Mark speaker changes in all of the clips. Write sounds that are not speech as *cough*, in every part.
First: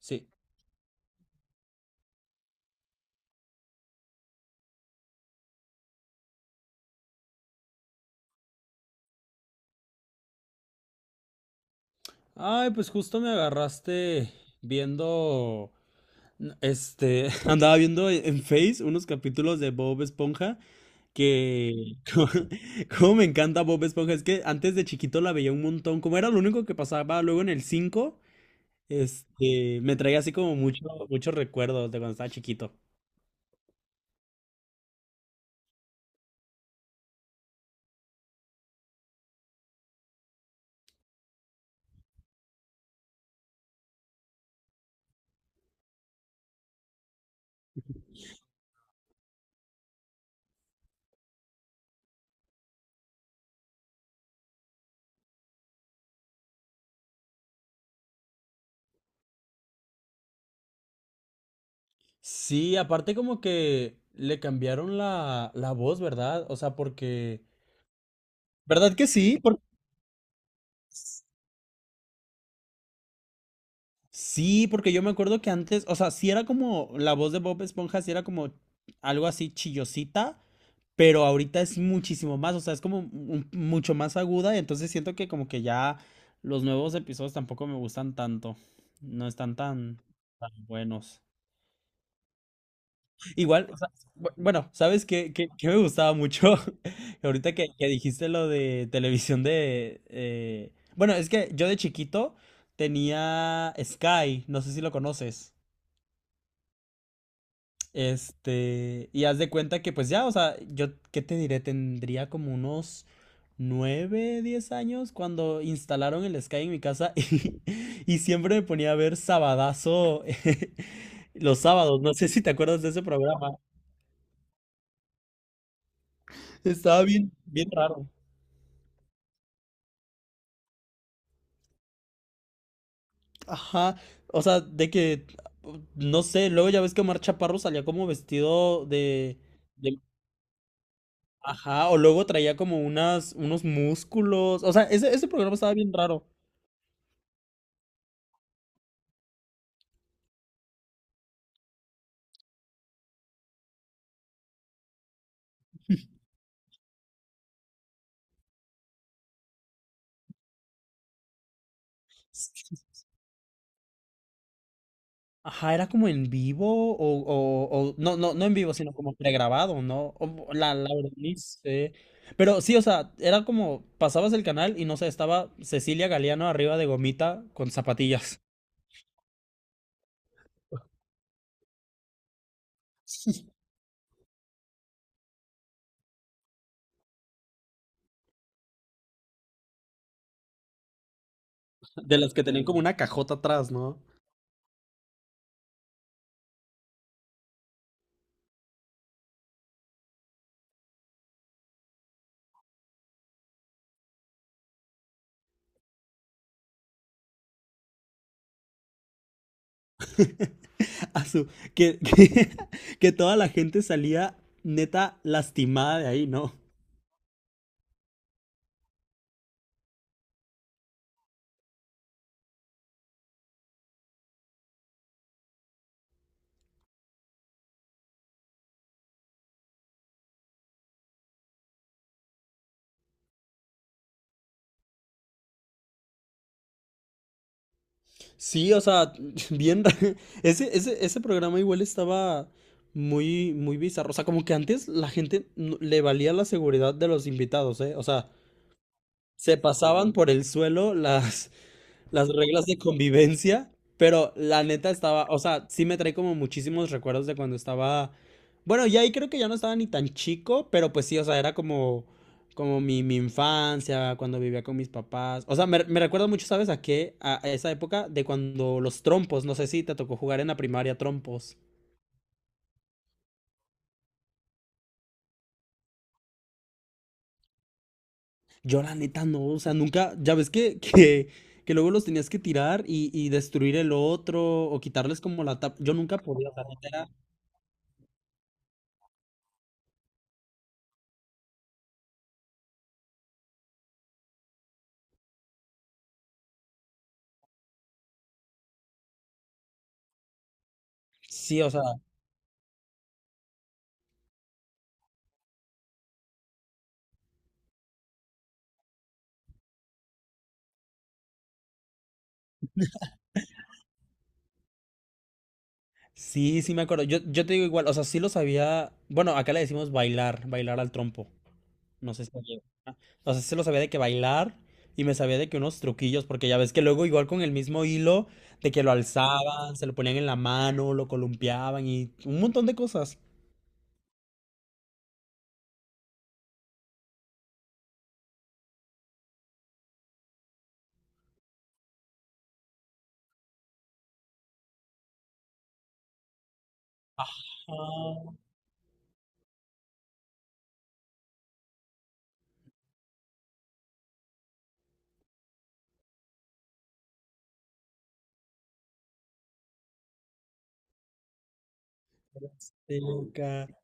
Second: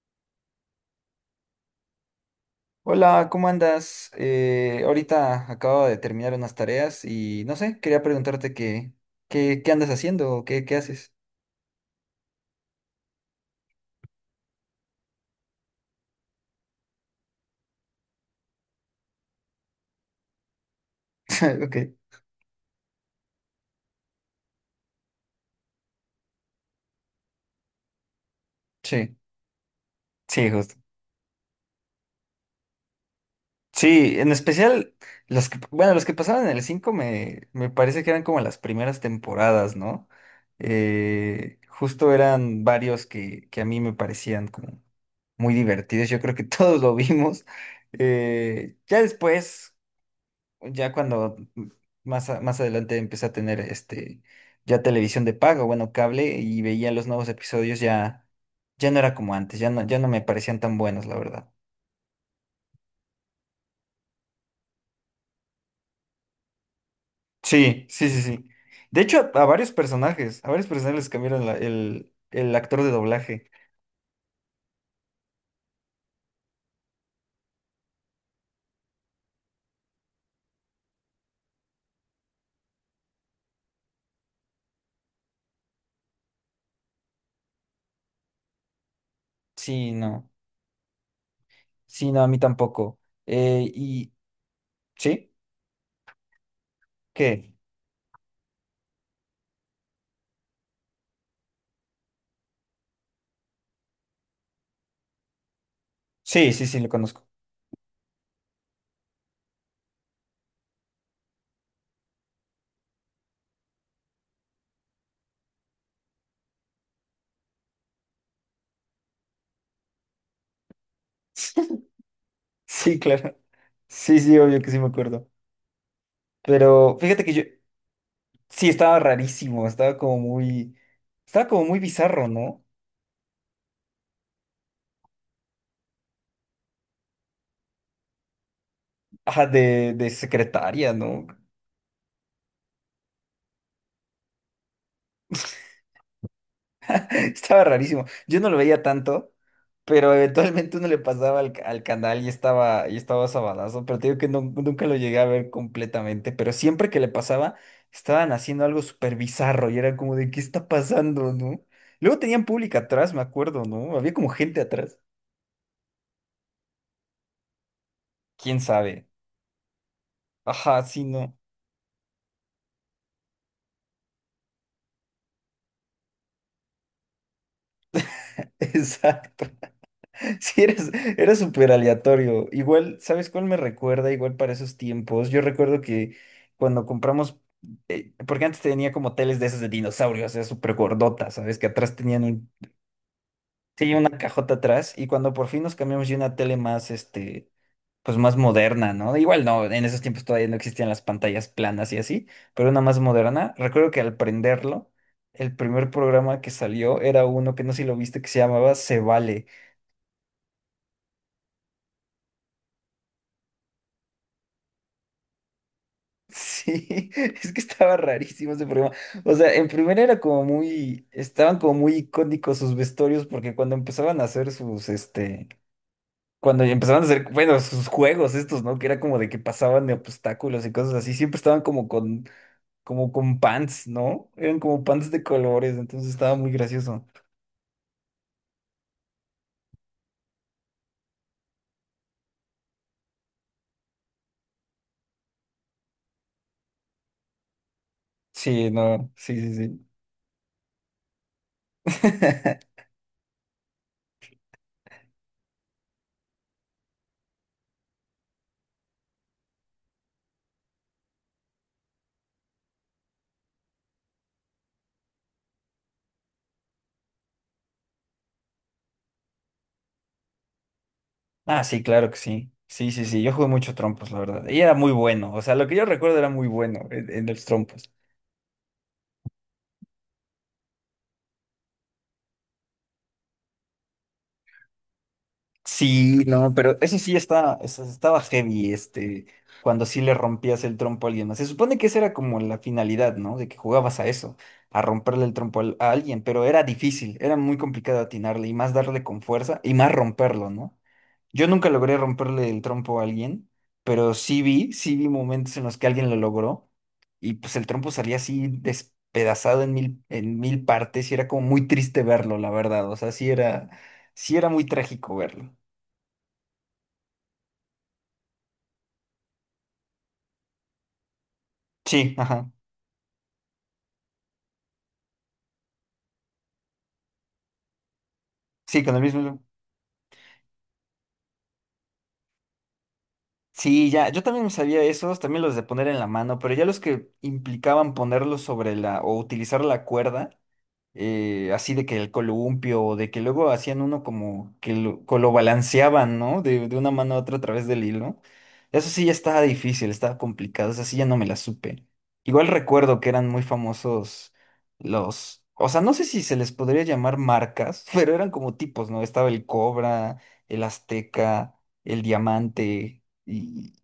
Speaker 1: Sí.
Speaker 2: Hola, ¿cómo andas? Ahorita acabo de terminar unas tareas y no sé, quería preguntarte qué andas haciendo o qué haces.
Speaker 1: Ay, pues justo me agarraste viendo, *laughs* andaba viendo en Face unos capítulos de Bob Esponja
Speaker 2: *laughs*
Speaker 1: que,
Speaker 2: Ok.
Speaker 1: *laughs* cómo cómo me encanta Bob Esponja, es que antes de chiquito la veía un montón, como era lo único que pasaba luego en el cinco.
Speaker 2: Sí,
Speaker 1: Me traía así
Speaker 2: sí,
Speaker 1: como
Speaker 2: justo.
Speaker 1: mucho, muchos recuerdos de cuando estaba chiquito.
Speaker 2: Sí, en especial los que, bueno, los que pasaban en el 5 me parece que eran como las primeras temporadas, ¿no? Justo eran varios que a mí me parecían como muy divertidos. Yo creo que *laughs* todos lo vimos. Ya después. Ya cuando más adelante empecé a tener ya televisión de pago, bueno, cable y veía los nuevos episodios ya ya no era como antes, ya no me parecían tan buenos, la verdad.
Speaker 1: Sí, aparte como que le cambiaron la voz, ¿verdad? O sea, porque...
Speaker 2: Sí, sí, sí, sí.
Speaker 1: ¿Verdad
Speaker 2: De
Speaker 1: que
Speaker 2: hecho,
Speaker 1: sí?
Speaker 2: a varios personajes les cambiaron el actor de doblaje.
Speaker 1: Sí, porque yo me acuerdo que antes, o sea, sí era como la voz de Bob Esponja, sí era como algo así chillosita, pero ahorita es muchísimo más, o sea, es como mucho más aguda, y entonces siento que como que ya los nuevos episodios tampoco me gustan tanto, no están
Speaker 2: Sí,
Speaker 1: tan,
Speaker 2: no.
Speaker 1: tan buenos.
Speaker 2: Sí, no, a mí tampoco.
Speaker 1: Igual,
Speaker 2: Eh,
Speaker 1: o sea,
Speaker 2: y
Speaker 1: bueno, ¿sabes
Speaker 2: ¿sí?
Speaker 1: qué, qué me gustaba mucho? *laughs*
Speaker 2: ¿Qué?
Speaker 1: Ahorita que dijiste lo de televisión de... Bueno, es que yo de chiquito tenía Sky, no sé si lo conoces.
Speaker 2: Sí, sí, sí, lo conozco.
Speaker 1: Y haz de cuenta que pues ya, o sea, yo, ¿qué te diré? Tendría como unos 9 10 años cuando instalaron el Sky en mi casa *laughs* y siempre me ponía a ver Sabadazo *laughs* los
Speaker 2: *laughs*
Speaker 1: sábados. No sé si te acuerdas de
Speaker 2: Sí,
Speaker 1: ese
Speaker 2: claro.
Speaker 1: programa.
Speaker 2: Sí, sí, obvio que sí me acuerdo. Pero
Speaker 1: Estaba
Speaker 2: fíjate
Speaker 1: bien,
Speaker 2: que yo.
Speaker 1: bien raro.
Speaker 2: Sí, estaba rarísimo, estaba como muy bizarro, ¿no?
Speaker 1: Ajá, o sea, de que, no sé, luego ya ves que Omar Chaparro salía como vestido de,
Speaker 2: Ajá,
Speaker 1: de-
Speaker 2: de secretaria, ¿no?
Speaker 1: ajá, o luego traía como unas, unos músculos. O sea, ese programa estaba bien raro.
Speaker 2: *laughs* Estaba rarísimo. Yo no lo veía tanto, pero eventualmente uno le pasaba al canal y estaba sabadazo, pero te digo que nunca lo llegué a ver completamente, pero siempre que le pasaba, estaban haciendo algo súper bizarro y era como de, ¿qué está pasando, no? Luego tenían público atrás, me acuerdo, ¿no? Había como gente atrás.
Speaker 1: Ajá, era como en vivo o, no, no, no en
Speaker 2: ¿Quién
Speaker 1: vivo, sino
Speaker 2: sabe?
Speaker 1: como pregrabado, ¿no? La,
Speaker 2: Ajá,
Speaker 1: la
Speaker 2: sí,
Speaker 1: verdad,
Speaker 2: no.
Speaker 1: ni sé. Pero sí, o sea, era como pasabas el canal y no sé, estaba Cecilia Galeano arriba de gomita con zapatillas.
Speaker 2: *laughs* Exacto. *laughs* Sí, eres, era súper aleatorio. Igual, ¿sabes cuál me recuerda? Igual para esos tiempos. Yo recuerdo que cuando compramos, porque antes tenía como teles de esas de dinosaurios, o sea, súper gordotas, ¿sabes? Que atrás
Speaker 1: *laughs* De
Speaker 2: tenían
Speaker 1: las que
Speaker 2: un,
Speaker 1: tenían como una cajota atrás,
Speaker 2: sí,
Speaker 1: ¿no?
Speaker 2: una cajota atrás. Y cuando por fin nos cambiamos ya una tele más, pues más moderna, ¿no? Igual no, en esos tiempos todavía no existían las pantallas planas y así, pero una más moderna. Recuerdo que al prenderlo, el primer programa que salió era uno que no sé si lo viste, que se llamaba Se Vale.
Speaker 1: *laughs* A su, que, *laughs* que toda la gente salía neta lastimada de ahí, ¿no?
Speaker 2: Sí, *laughs* es que estaba rarísimo ese programa. O sea, en primera estaban como muy icónicos sus vestuarios porque cuando empezaban a hacer bueno, sus juegos estos, ¿no? Que era como de que pasaban de obstáculos y cosas así, siempre estaban como con pants, ¿no? Eran como pants de colores, entonces estaba muy gracioso.
Speaker 1: Sí, o sea, *laughs* bien ra- Ese, ese, ese programa igual estaba muy, muy bizarro. O sea, como que antes la gente le valía la seguridad de los invitados, ¿eh? O sea,
Speaker 2: Sí, no, sí, sí,
Speaker 1: se
Speaker 2: sí.
Speaker 1: pasaban por el suelo las reglas de
Speaker 2: *laughs*
Speaker 1: convivencia, pero la neta estaba, o sea, sí me trae como muchísimos recuerdos de cuando estaba, bueno, ya ahí creo que ya no estaba ni tan chico, pero pues sí, o sea, era como, como mi infancia, cuando vivía con mis papás, o sea, me recuerdo mucho, ¿sabes a qué? A esa época de cuando los trompos, no sé si te tocó jugar en la primaria trompos.
Speaker 2: Ah, sí, claro que sí. Sí, sí, sí, yo jugué mucho trompos, la verdad. Y era muy bueno, o sea, lo que yo recuerdo era muy bueno en los trompos.
Speaker 1: Yo la neta no, o sea, nunca, ya ves que luego los tenías que tirar y destruir el otro o quitarles como la tapa. Yo nunca
Speaker 2: Sí,
Speaker 1: podía,
Speaker 2: no,
Speaker 1: o sea,
Speaker 2: pero eso sí está, eso estaba heavy, cuando sí le rompías el trompo a alguien más. Se supone que esa era como la finalidad, ¿no? De que jugabas a eso, a romperle el trompo a alguien, pero era difícil, era muy complicado atinarle y más darle con fuerza y más romperlo, ¿no? Yo
Speaker 1: sí,
Speaker 2: nunca
Speaker 1: o sea,
Speaker 2: logré romperle el trompo a alguien, pero sí vi momentos en los que alguien lo logró y pues el trompo salía así despedazado en mil partes y era como muy triste verlo, la verdad, sí era muy trágico verlo.
Speaker 1: Sí, sí me acuerdo. Yo te digo igual, o sea, sí lo sabía. Bueno, acá le decimos bailar, bailar al trompo. No
Speaker 2: Sí,
Speaker 1: sé si
Speaker 2: ajá.
Speaker 1: allá- ah, O sea, sí lo sabía de que bailar y me sabía de que unos truquillos, porque ya ves que luego igual con el mismo hilo, de
Speaker 2: Sí,
Speaker 1: que lo
Speaker 2: con el mismo.
Speaker 1: alzaban, se lo ponían en la mano, lo columpiaban y un montón de cosas.
Speaker 2: Sí, ya, yo también sabía esos, también los de poner en la mano, pero ya los que implicaban ponerlos sobre la o utilizar la cuerda, así de que el columpio, o de que luego hacían uno como que lo balanceaban, ¿no? De una mano a otra a través del hilo.
Speaker 1: Ah,
Speaker 2: Eso sí ya estaba difícil, estaba complicado, eso sí ya no me la supe. Igual recuerdo que eran muy famosos los, o sea, no sé si se les podría llamar marcas, *laughs* pero eran como tipos, ¿no? Estaba el Cobra, el Azteca, el
Speaker 1: sí,
Speaker 2: Diamante,
Speaker 1: acá.
Speaker 2: y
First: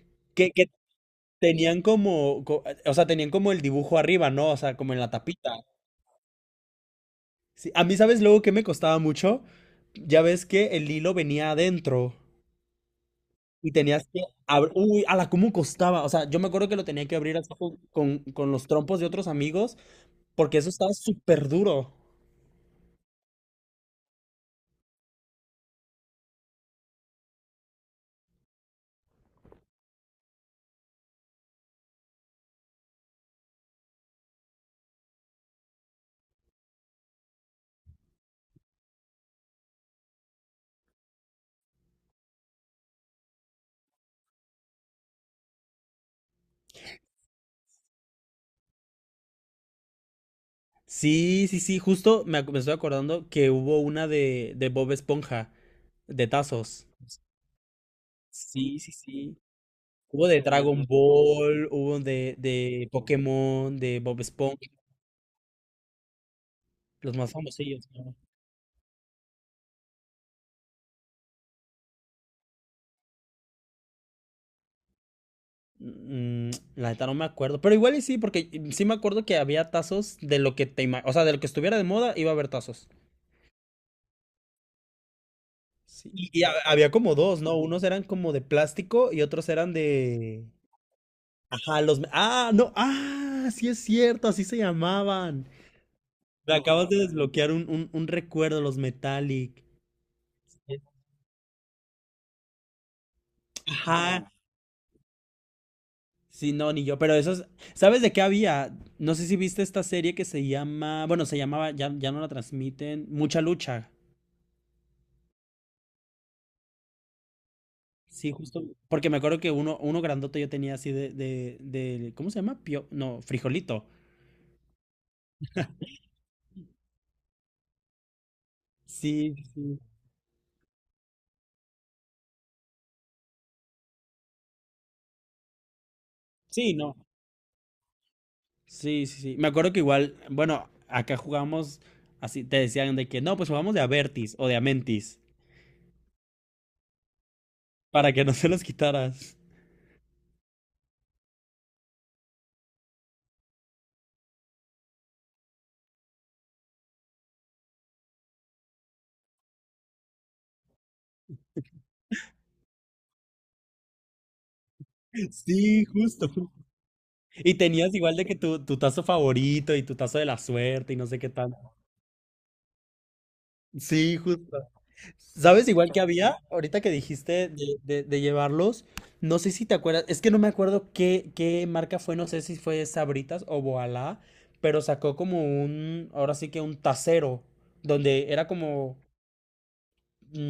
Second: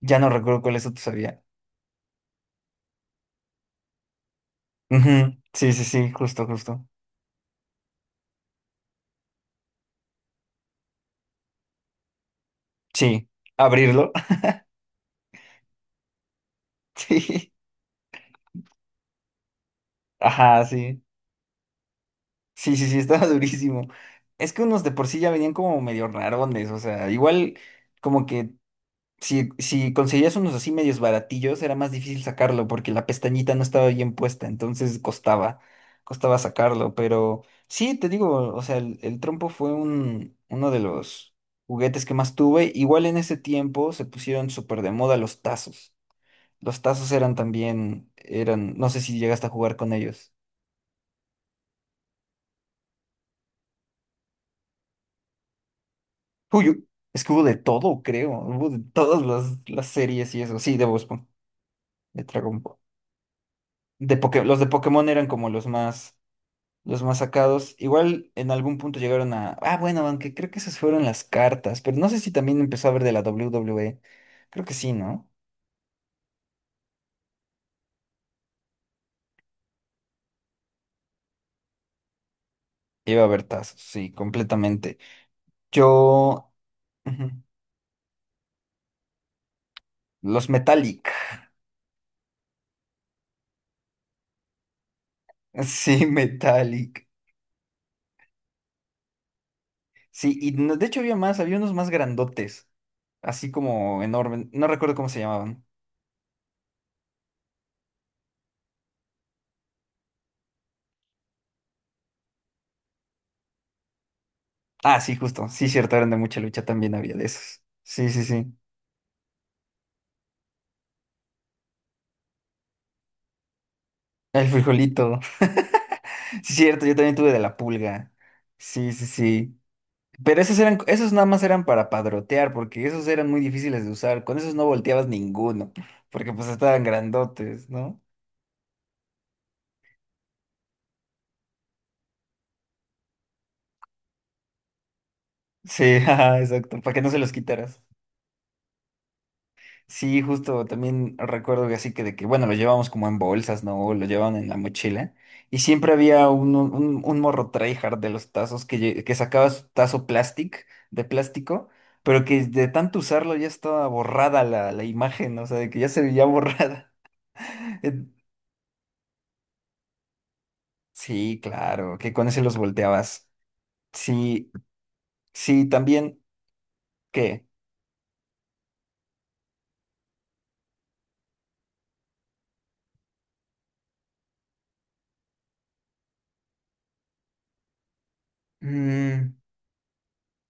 Speaker 2: ya no recuerdo
Speaker 1: Que
Speaker 2: cuál eso tú sabía.
Speaker 1: tenían como, o sea, tenían como el dibujo arriba, ¿no? O sea, como en la
Speaker 2: Ujú,
Speaker 1: tapita.
Speaker 2: sí, sí, sí, justo, justo.
Speaker 1: Sí, a mí, ¿sabes luego que me costaba mucho? Ya ves que el hilo venía adentro.
Speaker 2: Sí,
Speaker 1: Y tenías
Speaker 2: abrirlo.
Speaker 1: que abrir. Uy, a la cómo costaba. O sea, yo me acuerdo que lo tenía que
Speaker 2: *laughs*
Speaker 1: abrir así
Speaker 2: Sí.
Speaker 1: con, con los trompos de otros amigos, porque
Speaker 2: Ajá,
Speaker 1: eso estaba
Speaker 2: sí.
Speaker 1: súper duro.
Speaker 2: Sí, sí, sí, estaba *laughs* durísimo. Es que unos de por sí ya venían como medio rarones, o sea, igual como que si conseguías unos así medios baratillos era más difícil sacarlo porque la pestañita no estaba bien puesta, entonces costaba sacarlo, pero sí, te digo, o sea, el trompo fue un, uno de los juguetes que más tuve. Igual en ese tiempo se pusieron súper de moda los tazos. Los tazos eran, no sé si llegaste a jugar con ellos.
Speaker 1: Sí, sí, sí, justo me, me estoy acordando que hubo una de Bob Esponja, de
Speaker 2: Uy,
Speaker 1: tazos.
Speaker 2: es que hubo de todo, creo. Hubo de
Speaker 1: Sí, sí,
Speaker 2: todas
Speaker 1: sí.
Speaker 2: las
Speaker 1: Hubo
Speaker 2: series y
Speaker 1: de
Speaker 2: eso. Sí,
Speaker 1: Dragon
Speaker 2: de Bob Esponja,
Speaker 1: Ball, hubo
Speaker 2: de Dragon Ball.
Speaker 1: de Pokémon, de
Speaker 2: De
Speaker 1: Bob
Speaker 2: Los
Speaker 1: Esponja,
Speaker 2: de Pokémon eran como los
Speaker 1: los
Speaker 2: más
Speaker 1: más
Speaker 2: sacados.
Speaker 1: famosillos, ¿no?
Speaker 2: Igual en algún punto llegaron a. Ah, bueno, aunque creo que esas fueron las cartas. Pero no sé si también empezó a haber de la WWE. Creo que sí, ¿no?
Speaker 1: Mm, la neta no me acuerdo, pero igual y sí, porque mm, sí me acuerdo que había tazos de lo que te o sea, de lo que estuviera de moda iba a haber tazos.
Speaker 2: Iba a haber tazos, sí, completamente.
Speaker 1: Sí, Y, y
Speaker 2: Yo.
Speaker 1: había como dos,
Speaker 2: Ujú,
Speaker 1: ¿no? Unos eran como de plástico y otros eran de...
Speaker 2: los Metallic. *laughs*
Speaker 1: Ajá, los... Ah, no, ah, sí es cierto, así se llamaban.
Speaker 2: Sí,
Speaker 1: Me acabas de
Speaker 2: Metallic.
Speaker 1: desbloquear un recuerdo, los Metallic.
Speaker 2: Sí, y de hecho había más, había unos más grandotes. Así como
Speaker 1: Ajá.
Speaker 2: enormes. No recuerdo cómo se llamaban.
Speaker 1: Sí, no, ni yo, pero esos... ¿Sabes de qué había? No sé si viste esta serie que se llama... Bueno, se llamaba, ya, ya no la transmiten, Mucha Lucha.
Speaker 2: Ah, sí, justo. Sí, cierto, eran de Mucha Lucha, también había de esos. Sí, sí,
Speaker 1: Sí,
Speaker 2: sí.
Speaker 1: justo. Porque me acuerdo que uno, uno grandote yo tenía así de... ¿Cómo se llama? Pio... No, frijolito.
Speaker 2: El frijolito. *laughs* Sí, cierto, yo también tuve de la pulga. Sí, sí,
Speaker 1: Sí,
Speaker 2: sí.
Speaker 1: sí.
Speaker 2: Pero esos eran, esos nada más eran para padrotear, porque esos eran muy difíciles de usar. Con esos no volteabas ninguno, porque pues
Speaker 1: Sí,
Speaker 2: estaban
Speaker 1: no.
Speaker 2: grandotes, ¿no?
Speaker 1: Sí, sí, sí. Me acuerdo que igual, bueno, acá jugamos así, te decían de que no, pues jugamos de Avertis o de Amentis,
Speaker 2: Sí, *laughs* ajá, exacto, para que no se los quitaras.
Speaker 1: para que no se los quitaras.
Speaker 2: Sí, justo también recuerdo que así bueno, lo llevamos como en bolsas, ¿no? O lo llevaban en la mochila. Y siempre había un morro tryhard de los tazos que sacaba su tazo de plástico, pero que de tanto usarlo ya estaba borrada la
Speaker 1: *laughs*
Speaker 2: imagen, o sea, de que
Speaker 1: Sí,
Speaker 2: ya se veía
Speaker 1: justo.
Speaker 2: borrada.
Speaker 1: Y
Speaker 2: *laughs*
Speaker 1: tenías
Speaker 2: Eh,
Speaker 1: igual de que tu tazo favorito y tu tazo de la suerte y no sé qué
Speaker 2: sí,
Speaker 1: tal.
Speaker 2: claro, que con ese los volteabas.
Speaker 1: Sí,
Speaker 2: Sí,
Speaker 1: justo. ¿Sabes
Speaker 2: sí,
Speaker 1: igual que
Speaker 2: también,
Speaker 1: había? Ahorita que
Speaker 2: ¿qué?
Speaker 1: dijiste de, de llevarlos, no sé si te acuerdas, es que no me acuerdo qué, qué marca fue, no sé si fue Sabritas o Boalá, pero sacó como un, ahora sí que un tacero, donde era como
Speaker 2: Mm,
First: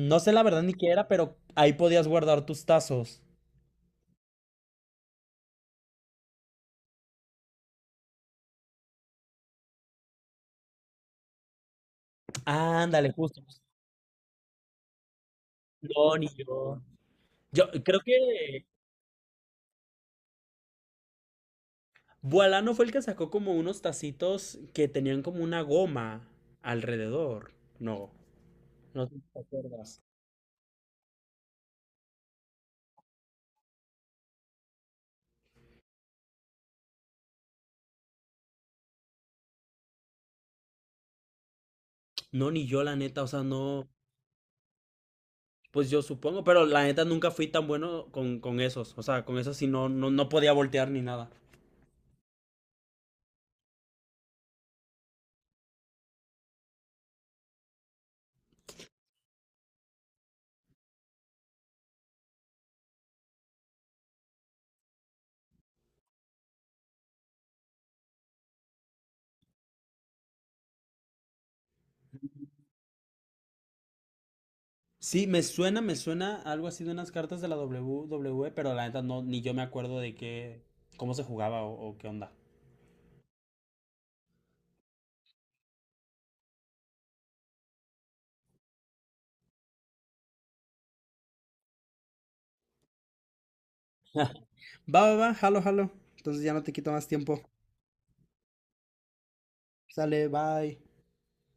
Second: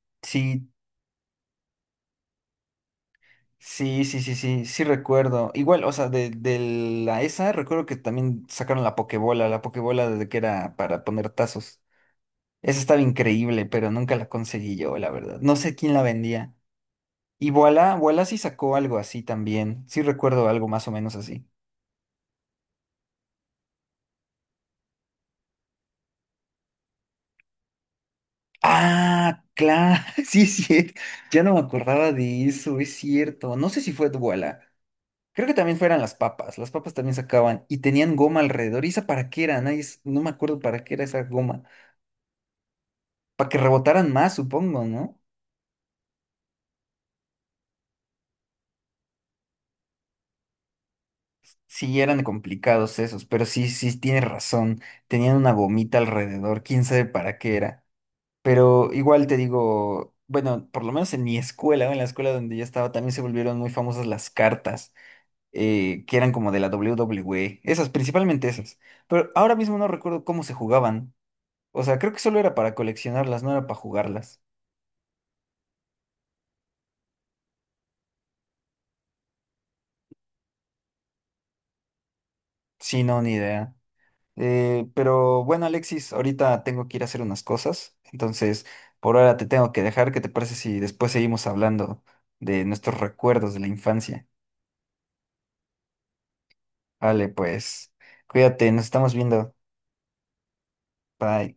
Speaker 1: No sé la verdad
Speaker 2: sí,
Speaker 1: ni qué era, pero ahí podías guardar tus tazos.
Speaker 2: sí, sí, sí, sí, sí recuerdo. Igual, de la esa recuerdo que también sacaron la pokebola de que era para poner tazos. Esa estaba
Speaker 1: Ándale, justo.
Speaker 2: increíble, pero nunca la conseguí yo, la verdad. No sé quién la
Speaker 1: No, ni
Speaker 2: vendía.
Speaker 1: yo.
Speaker 2: Y
Speaker 1: Yo creo
Speaker 2: Boala sí
Speaker 1: que
Speaker 2: sacó algo así también. Sí recuerdo algo más o menos así.
Speaker 1: Boalano fue el que sacó como unos tacitos que tenían como una goma alrededor. No, no sé si te
Speaker 2: Ah,
Speaker 1: acuerdas.
Speaker 2: claro, *laughs* sí, sí. Ya no me acordaba de eso, es cierto. No sé si fue Boala. Creo que también fueran las papas. Las papas también sacaban y tenían goma alrededor. ¿Y esa para qué era? Nadie, s- no me acuerdo para qué era esa goma.
Speaker 1: No, ni yo, la neta, o sea,
Speaker 2: Para que
Speaker 1: no.
Speaker 2: rebotaran más, supongo, ¿no?
Speaker 1: Pues yo supongo, pero la neta nunca fui tan bueno con esos. O sea, con esos sí no, no, no podía voltear ni nada.
Speaker 2: Sí, eran complicados esos, pero sí, sí, tienes razón. Tenían una gomita alrededor, quién sabe para qué era. Pero igual te digo, bueno, por lo menos en mi escuela, o en la escuela donde yo estaba, también se volvieron muy famosas las cartas, que eran como de la WWE, esas, principalmente esas. Pero ahora mismo no recuerdo cómo se jugaban. O sea, creo que solo era para coleccionarlas, no era para jugarlas.
Speaker 1: Sí, me suena algo así de unas cartas de la WWE, pero la neta no, ni yo me acuerdo de qué, cómo se jugaba o qué onda.
Speaker 2: Sí, no, ni idea. Pero bueno, Alexis, ahorita tengo que ir a hacer unas cosas, entonces por ahora te tengo que dejar. ¿Qué te parece si después seguimos hablando de nuestros recuerdos de la
Speaker 1: *laughs* Va,
Speaker 2: infancia?
Speaker 1: va, va, jalo, jalo. Entonces ya no te quito más
Speaker 2: Vale,
Speaker 1: tiempo.
Speaker 2: pues cuídate, nos estamos viendo.
Speaker 1: Sale, bye.
Speaker 2: Bye.